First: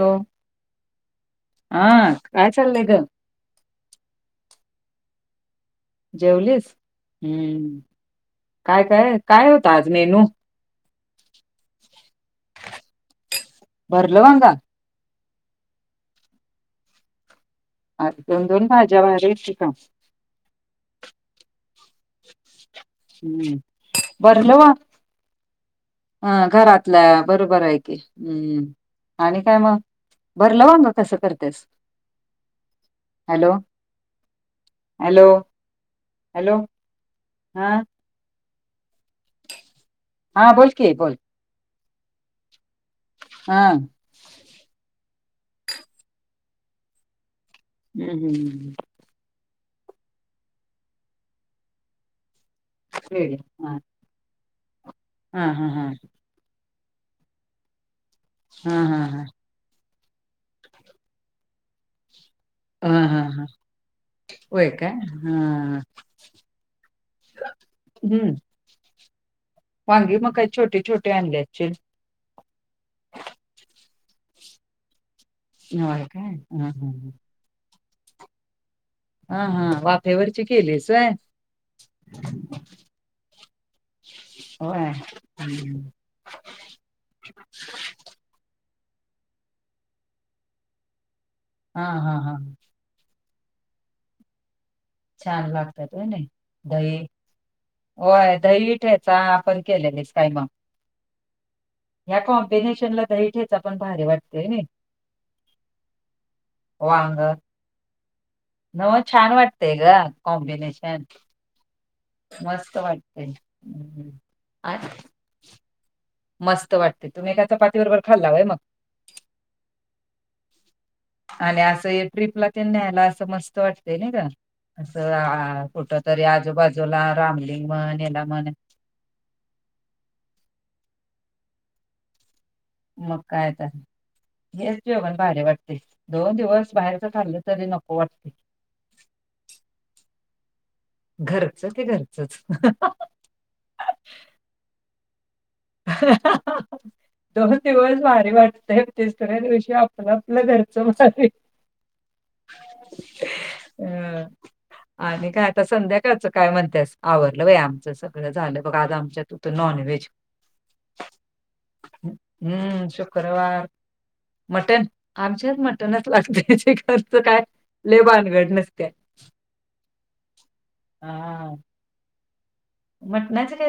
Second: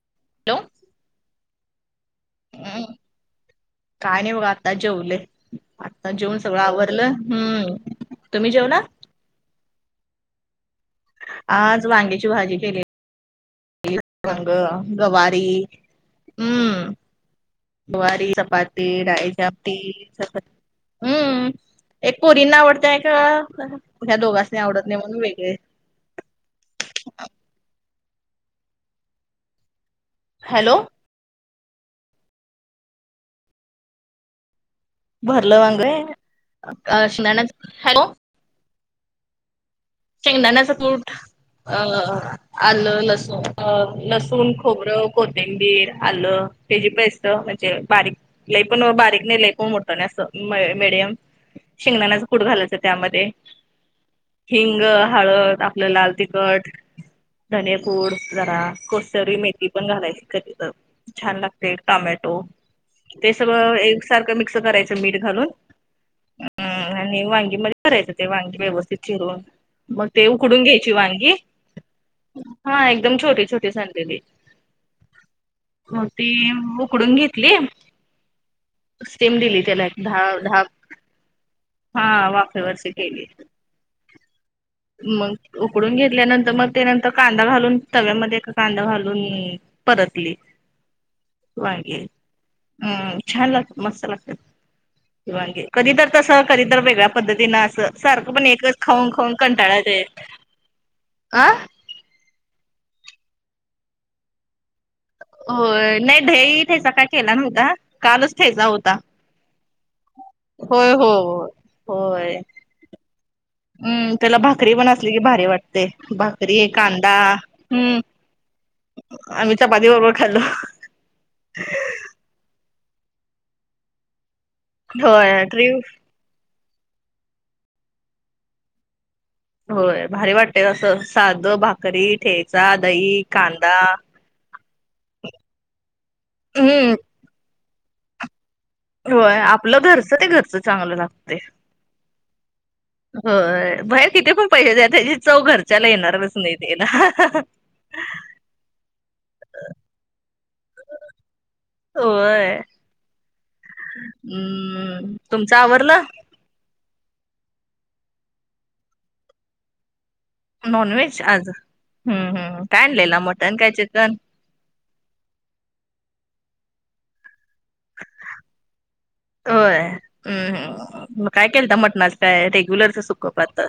हो हॅलो हा काय चाललंय हम्म, ग काय नाही बघा आत्ता जेवले आता जेऊन सगळं आवरलं हम्म तुम्ही जेवला काय काय काय होतं आज मेनू. आज वांग्याची भाजी केली भरलं वांग वांगा गवारी हम्म. आज गवारी दोन दोन चपाती भाज्या भारी डाळीची आहेत की का आमटी चपा हम्म एक पोरींना आवडतेय का हम्म ह्या दोघांच नाही आवडत नाही म्हणून वेगळी. ह घरातल्या बरोबर आहे की हम्म आणि काय मग भरलं हॅलो वांग. कस करतेस हॅलो. हॅलो भरलं वांग हॅलो आहे हा हॅलो. हा बोल शेंगदाण्याचं की कूट बोल अ आलं लसूण हा अ हम्म, लसूण खोबरं कोथिंबीर आलं तेजी प असत म्हणजे बारीक हम्म, ल हम्म. पण बारीक नाही लय पण मोठ मडयम शेंगदाण्याचे कुड घालायच [unintelligible] हिंग हा हळद हा आपलं हा लाल तिखट धनेपूड. जरा हा हा कसूरी मेथी पण घालायची कधी तर छान लागते टोमॅटो हा हा हा ते हा. सगळं एक सारखं मिक्स होय काय करायचं मीठ घालून हा हम्म आणि वांगी मध्ये करायचं ते हम्म वांगी व्यवस्थित चिरून मग वांगी ते काय उकडून छोटे घ्यायची छोटे वांगी आणले असतील हा एकदम छोटी छोटी संडेली होय काय मोठी हा हा उकडून घेत ली. सेम हा दिली हा त्याला एक दहा वाफेवरची दहा केलीस व्हय. हा वाफेवरची केली. होय. मग हम्म. उकडून घेतल्यानंतर मग त्यानंतर कांदा घालून तव्यामध्ये एक कांदा घालून परतली हा मागे हा हा हम्म छान लागतात मस्त लागतात. छान शिवाांगी लागतात कधी होय तरर नाही तसं कधी तरर दही वेगळ्या पद्धतीनं असं सारखं होय पण दही एकच खाऊन ठेचा खाऊन आपण कंटाळा केलेलीस येतो काय मग अ. या कॉम्बिनेशन ला दही ठेचा पण भारी वाटतेय. हो नाही ठेचा काय केला नव्हता कालच ठेचा होता न छान वाटतेय ग होय कॉम्बिनेशन हो मस्त वाटतय. हम त्याला भाकरी पण असली की भारी वाट ते भाकरी मस्त वाटते कांदा तुम्ही एका चपाती बरोबर हम्म. खाल्ला व्हय मग आम्ही चपाती बरोबर खाल्लो. आणि असं ट्रिपला ते न्यायला असं मस्त वाटतय ना का असं होय आ ट्रीप. कुठ तरी आजूबाजूला रामलिंग मन याला म्हण होय भारी वाटतेय असं साधं भाकरी ठेचा मग दही काय तर कांदा हेच जेवण भर वाटते दोन दिवस हम्म बाहेरच खाल्लं तरी नको वा होय आपलं घरचं ते घरचं चांगलं ला घरचं ते घरचं. [unintelligible] हो बाहेर किती पण पैशे त्या चौ घर दोन दिवस भारी वाटते तिसऱ्या दिवशी आप मग आपल्या घरचं होय अ हम्म आणि काय तुमचं आता आवरलं. संध्याकाळचं काय म्हणतेस आवरलं बाई आमचं सगळं झालं बघ आता आमच्यात नॉनव्हेज नॉन व्हेज आज ह काय हम्म आणलेलं मटन शुक्रवार काय चिकन? मटण आमच्याच मटणच लागते त्याचे खर्च काय लय भानगड नसत्या. होय हम्म म हा काय केलत मटणाचा काय रेग्युलरच सुकं पातळ.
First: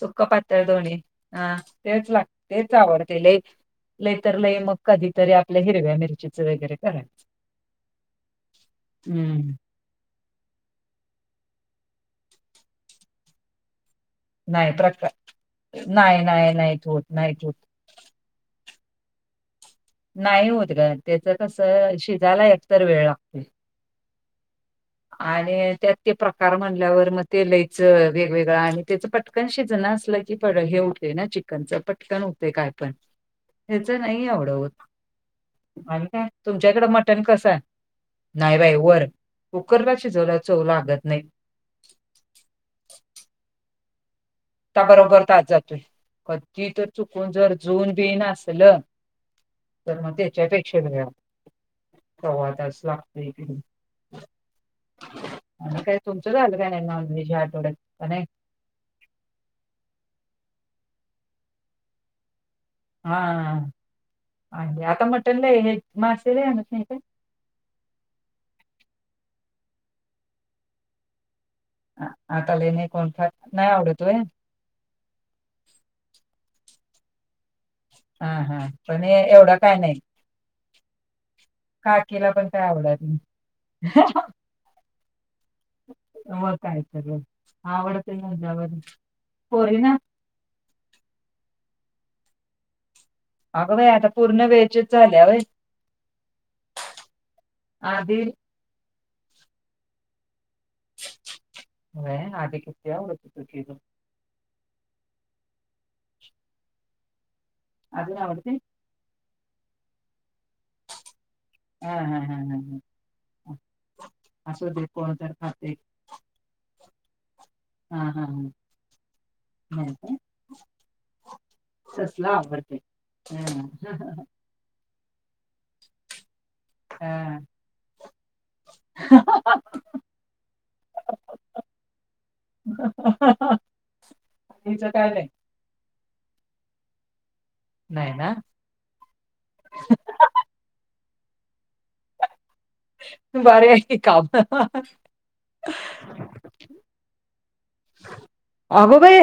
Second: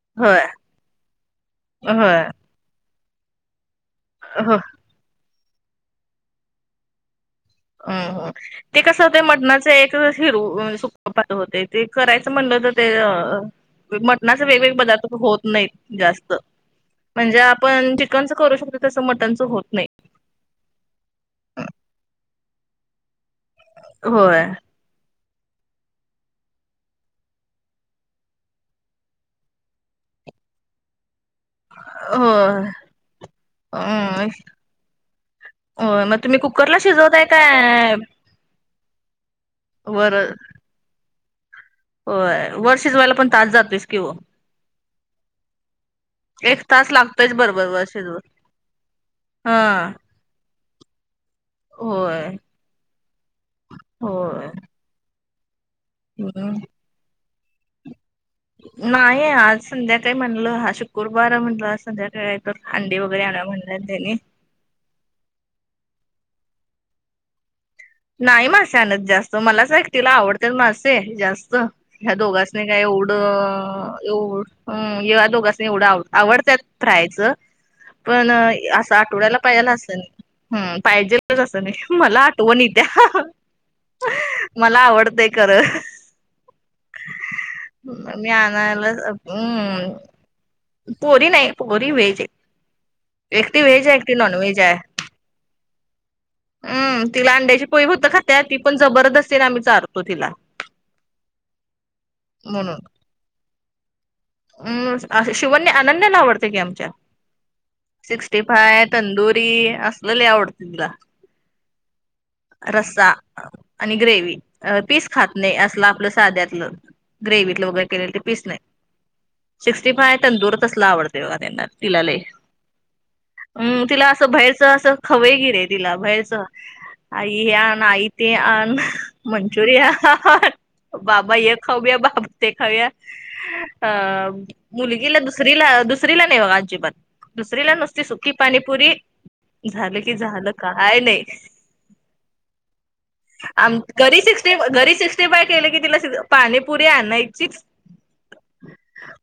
सुक होय पातळ दोन्ही अ तेच होय लाग तेच आवडते लई लई तर हो लई मग कधीतरी आपल्या हिरव्या मिरचीचं वगैरे करायचं. अम ते कसं होतंय हम्म मटणाचं एक. त हिरू सुकु पातळ होते ते करायचं म्हणलं तर ते अ मट मटन नाही वेगवेगळे प्रकार पदार्थ होत नाही नाही जास्त नाही नाहीत होत म्हणजे नाहीत होत आपण ची चिकनचं करू शकतो तसं मटनचं होत नाही. नाही होत ग त्याच कसं शिजायला एकतर वेळ लागते. होय. आणि त्यात ते प्रकार म्हणल्यावर मग ते लईचं वेगवेगळं आणि त्याच पट क शीजण असलं की प हे होते ना ची कच पटकन होते होय काय पण ह्याच अ नाही आवड होत. होय मग आणि तुम्ही कुकरला तुमच्याकडं मटण शिजवताय कस काय नाही बाई वर. कुकरला शिजवला चोव लागत नाहीत. हो वर शिजवायला पण तास जातोस किं वा. त्या बरोबर तास जातोय एक कधी तर तास चुकून लागतोयच जर बरोबर वर जुन बि शिजवत. न असल. हा तर मग त्याच्यापेक्षा वेळ लागतेय होय सव्वा तास लागतोय. होय. काय तुमचं हम्म झालं का नाही नॉनव्हेज या आठवड्यात का नाही. नाही आज संध्याकाळी म्हणलं हा शुक्रवार म्हटलं संध्याकाळी. तर अंडी वगैरे आणा म्हणल्यात त्यांनी. अंडी आता मटन नाही होय मासे आनत नाही काय. नाही मासे आणत जास्त मलाच तिला आवडत मासे जास्त. ह्या आ- दोघांच आता नाही लय काय कोण खात नाही आवडत एवढं व्हय एव हम एव दोघांचना एवढं आव आवडतात फ्रायचं. हा पण हा असं पण ए- आठवड्याला एवढा पाहिला काय नाही. असंन. ह पाहिजे असं नाही मला काकीला पण आठवणी इत्या. [inaudible] मला आवडतेय खरं. व काय कर आवडत मी माझ्यावर आणायला पोरी हम्म ना [unintelligible] पोरी नाही पोरी व्हेज हायत. एकट अगं वेज बाई आहे आता एकट नॉन पूर्ण वेज आहे. व्हेजच झाल्या व्हय हम्म तिला अंड्याची पोळी होत आधी खात्या ती पण जबरदस्तीने आम्ही चारतो तिला. वय आधी कितीवडत होतं की. हम् शिवनी अनन्या आवडते की आमच्या. अजून सिक्स्टी आवडतंय? फाय तंदुरी असलं लय आवडते तुला. हा हा हा हा. रस्सा हा आणि ग्रेवी असू दे पीस कोण खात तर नाही खाते असलं आपलं साध्यातलं. ग्रेव्हत वैगेरे हा केलं ते हा हा पीस नाही. सिक्स्टी नाही काय फाय तंदूर तसला आवडतय बघा त्यांना तिला लय. वरती. हम् तिला असं बाहेरच असं खवेय गिरे तिला बाहेरच. आई हा हे आण आई ते आण मंचुरिया आन. बाबा य खाऊया बाबा ते खाऊया अ हिचं काय मुलगीला नाही दुस दुसरी नाही अजिबात दुसरीला नसती नाही सुकी ना पाणी पुरी झालं की झालं काय नाही. बरे आम आहे की घरी काम सिक्स्टी घरी सिक्स्टी बाय केले की तिला पाणी पुुरी आणियचीच. अगो बाई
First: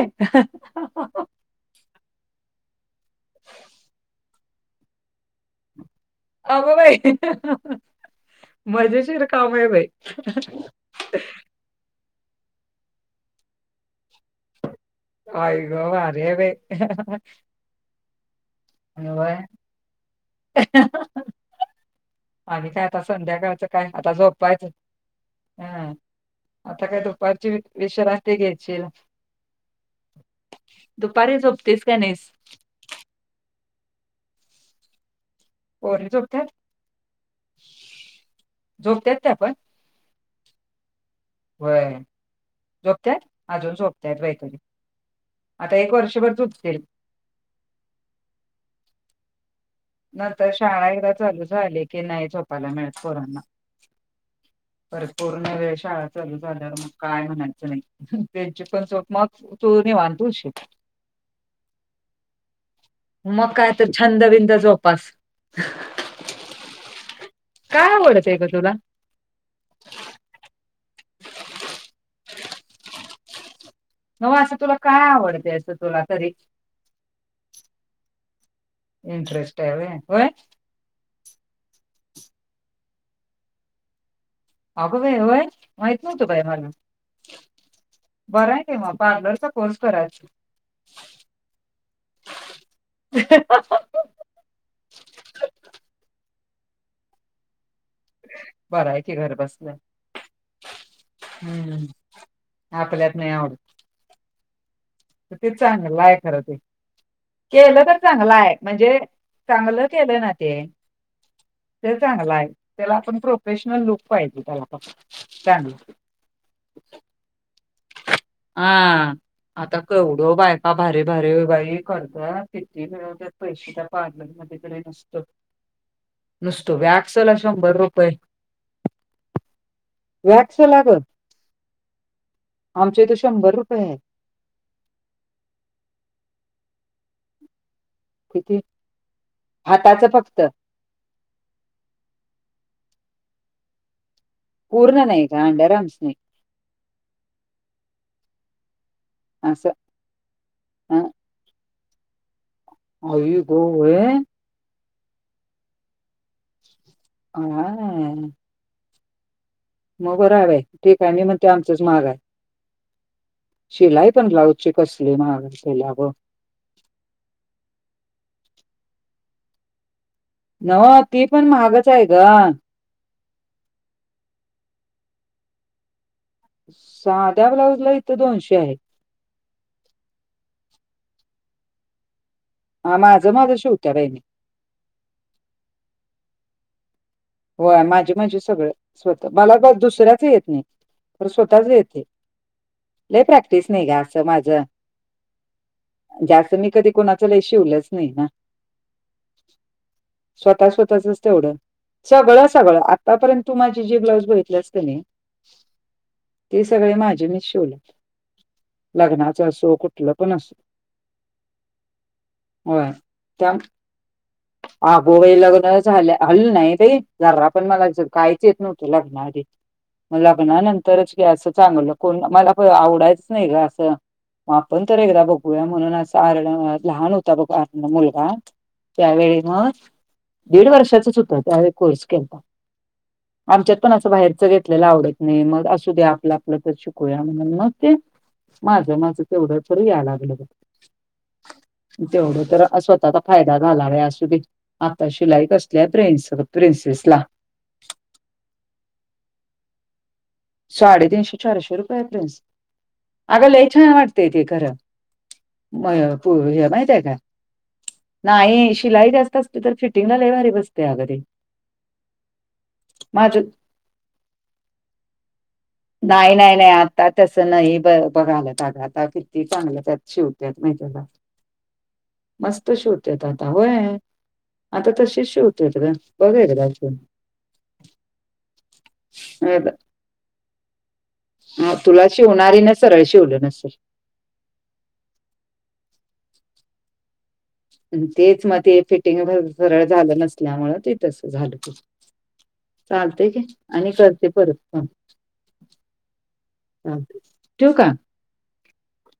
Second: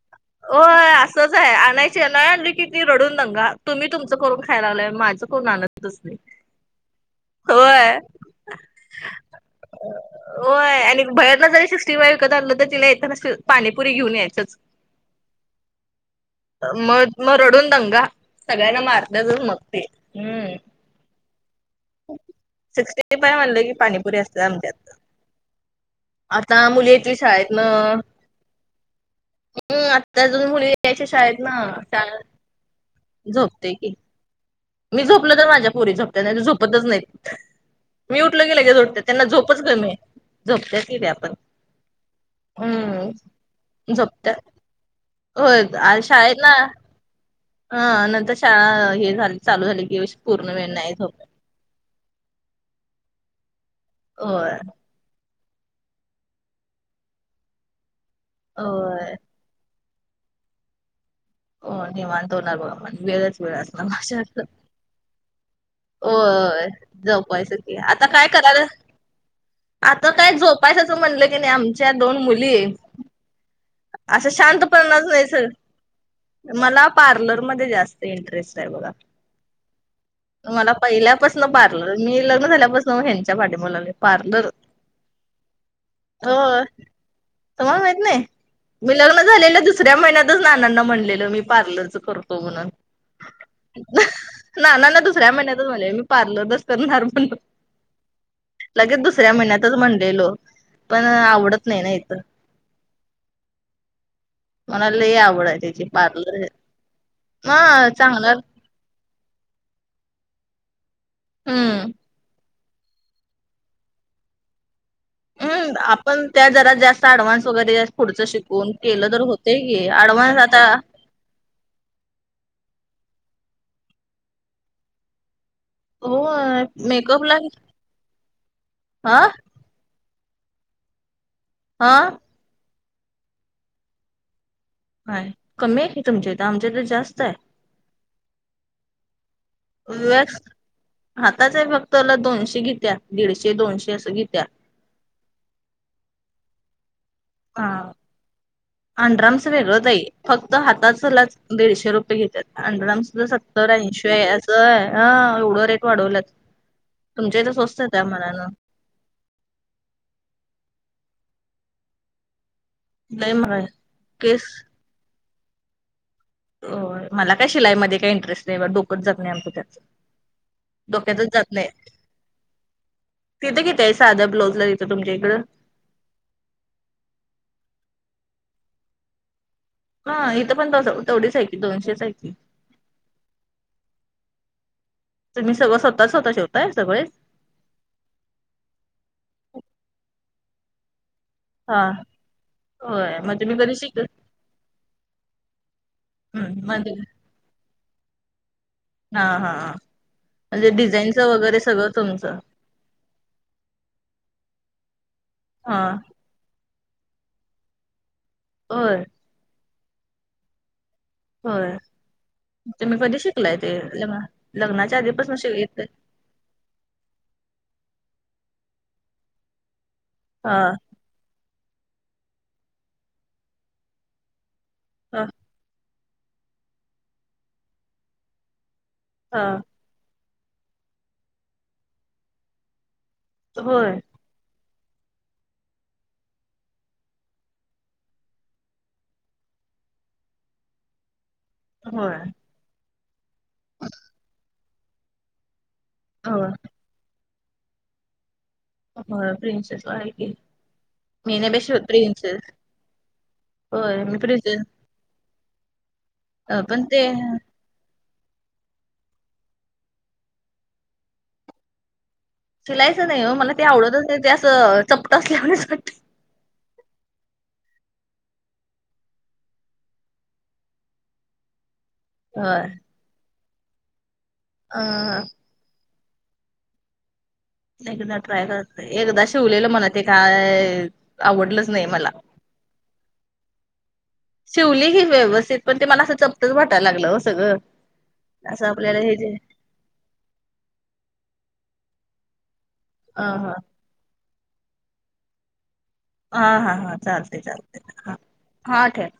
हो असच आहे आणय चेना आणली की ती रडून दंगा तुम्ही तुमचं करून खायला लालाय माझं करून आणतच नाही. अग बाई होय. मजेशीर काम आहे बाई. होय आणि बाहेरन जरी सिक्स्टी फाय विकत आलं तर तिला येताना पाणीपुरी घेऊन यायच. काय ग भारी हाय मग बाई. मग रडून दंगा सगळ्यांना मारत होय मग ते्. आणि काय आता सिक्स्टी फाय म्हणलं संध्याकाळचं की काय आता पाणीपुरी असते झोपवायचं. आमच्यात. हा आता मुली काय येतील दुपारची शाळेतन विश्रांती घेशील. हम् आत्ता अजून मुली यायच्या दुपारी शाळेत ना झोपतेस का चांग नाहीस झोपते की मी झोपलं तर माझ्या पुरी पोरी झपत नाही झोपतात झोपतच नाही मी उठलो की लगेच उठतात झोपतात त्यांना त्या झोपच कमी आहे. झोपते त आपण वय झोपतयत अजून झोपतयत झोपत्यात. वैतरी होय आता एक वर्षभर झोपतील ह नंतर शाळा हे झाली चालू झाली. की पूर्ण नंतर वेळ शाळा नाही एकदा झोपत. चालू झाली की नाही झोपायला मिळत पोरांना. होया. पर पूर्ण वेळ शाळा चालू झाल्यावर मग काय म्हणायचं नाही त्यांची पण स्वप होय. म तू निवांत होशील. हो निवांत होणारा बघा पण वेळच मग वेळ काय असणार तर छंद बंद जोपास हो जपायस की आता काय आवडतंय ग कराल? तुला? आता काय झोपायचं असं म्हणलं की नाही आमच्या दोन मुली असं नव्ह तुला काय शांतपणाच नाही सर आवडतंय असं तुला तरी मला पार्लरमध्ये जास्त इंटरेस्ट आहे बघा. इंटरेस्ट आहे होय. मला पहिल्यापासून पार्लर मी लग्न झाल्यापासून ह्यांच्या पाठी मला पार्लर अगो बाई! होय माहित नव्हतं मला. तर मग माहित नाही बरं आहे की मी मग लग्न पार्लरचा झालेल्या कोर्स दुसऱ्या करायचा. महिन्यातच नानांना म्हण मी पार्लरच करतो म्हणून नानांना दुसऱ्या महिन्यातच म्हणजे मी पार्लरच करणार म्हण बरं लगेच आहे की दुसऱ्या घर महिन्यातच बसल्या. म्हणलेलो पण आवडत नाही हम्म ना इथं आपल्यात नाही आवड मला लई आवड ते आहे त्याची चांग लाय खरं पार्लर ते हा केलं तर चांगला चांगलाय म्हणजे चांगलं केलं ना ते हम्म. तर चांगलं आहे. त्याला आपण प्रोफेशनल लुक पाहिजे त्याला पस हम् आपण त्या जराात जास्त ऍडव्हान्स वगैरे पुढच शिकतो. कोण केलं हा तर होतय की अडवान्स आता बरे बाई करता किती मिळवत पैसे त्या पार्लर कडे नसतो. होय नसतो वॅक्सला मेकअपला शंभर रुपये हा वॅक्स ला ग! हा आमचे इथ शंभर रुपये आहे. हा कमी आहे की तुमच्या इथ आमच्या तर जास्त आहे. किती? हाताचं वॅक्स फक्त हातच आहे फक्तला दोनशे घेत्या दीडशे दोनशे असं घेत्या. पर्ण नाही का अंड अरम्स नाही हा अंड्रामच असं वेगळंच आहे फक्त हातचलाच दीडशे रुपये घेतात. अंडडम सुद्धा आई गो सत्तर होय ऐंशी असं आहे ह एवढं रेट वाढवलात. तुमच्या तर स्वस्त त्या मना मग बरबाई आहे ठीक आहे बाई मग ते आमचच महाग आहे लय महाग आहे शिलाई पण केस ब्लाउजची कसली मग केल्या हो मला काय शिलाईमध्ये काही इंटरेस्ट नाही डोकच जग नाही आमचं त्यात नव ती डोक्यातच पण जात नाही महागच आहे ग! तिथं किती आहे साध्या ब्लाज ला तिथं तुमच्या इकडे? साध्या ब्लाउज ला इथं दोनशे आहे ह इथं पण तेवढी सायक दोनशे सायकल ह माझं माझं शेवत्या राहिणे तुम्ही सगळ स्वतः स्वतः शेवय सळेच होय माझे माझे सगळं स्वत मला दुसऱ्याच येत नाही तर स्वतःच हा होय येते मग तुम्ही प्रॅक्टिस कधी नाही ग शिक असं माझ जास्त हम्म मी म्हणजे कधी कोणाच काय शिवलंच नाही ना हा हा स्वतः म्हणजे स्वतःचच डिझाईनचं तेवढं. वगैरे सगळं तुमचं सगळं सगळं आतापर्यंत तू माझी जे ब्लाऊज बघितलीस की नाही हा ते सगळे माझे मी शिवले होय लग्नाच असो कुठलं पण असो होय तुम्ही कधी शिकलायत, हे अग बाई लग्न झाल्या आधी नही जरा, बाई मला काही येत नव्हतं लग्नाआधी मग हा लग्नानंतर असं चांगलं कोण मला आवडायचं नाही ग असं आपण तर एकदा हा बघूया म्हणून असं कारण लहान होता का मुलगा त्यावेळी हा मग दीड वर्षाचच होत त्यावेळी कोर्स केला आमच्यात होय पण असं बाहेरचं येत आपल्याला आवडत नाही मग असू दे आपलं आपलं तर शिकूया म्हण मग ते माझं माझं तेवढं तर यायला लागलं ग होय तेवढं तर स्वतःचा फायदा झाला आहे असु दे आता शिलाई असत त्या, प्रिन्स होय प्रिन्सेसला हो प्रिन्सेस आहे की साडेतीनशे मी नाही बाई चारशे शिवत रुपयेत प्रिन्स प्रिन्सेस अग लय छान होय मी वाटते प्रिजन खरंच मय, पुय अ हे पण माहित ते आहे काय नाही शिलाई जास्त असते तर फिटिंगला लय भारी बसते अग, ते शिलायचं नाही हो माझं मला ते आवडतच नाही ते असं चपट अस लावण्याच वाटत नाही नाही नाही आता तस नाही ब बघालं आग आता किती चांगलं त्यात शिवत्यात, माहितीये का होय. मस्त शिवत्यातआता होय आता अ तशीच शिवते आता काय बर आहे का त्यांचं एकदा ट्राय करत एकदा शिवलेलं म्हणा ते काय आवडलंच हा, नाही तुला मला. शिवणारी ना सरळ शिवल नसेल शिवली ही व्यवस्थित पण ते मला असं चपटच, वाटयला लागलं हो सगळं तेच मग असं ते आपल्याला हे फिटिंग जे सरळ झालं नसल्यामुळे ते तस झालं अ चालते कि ह आणि करते परत पण हा हा हा चालते चालते हा हा ठेव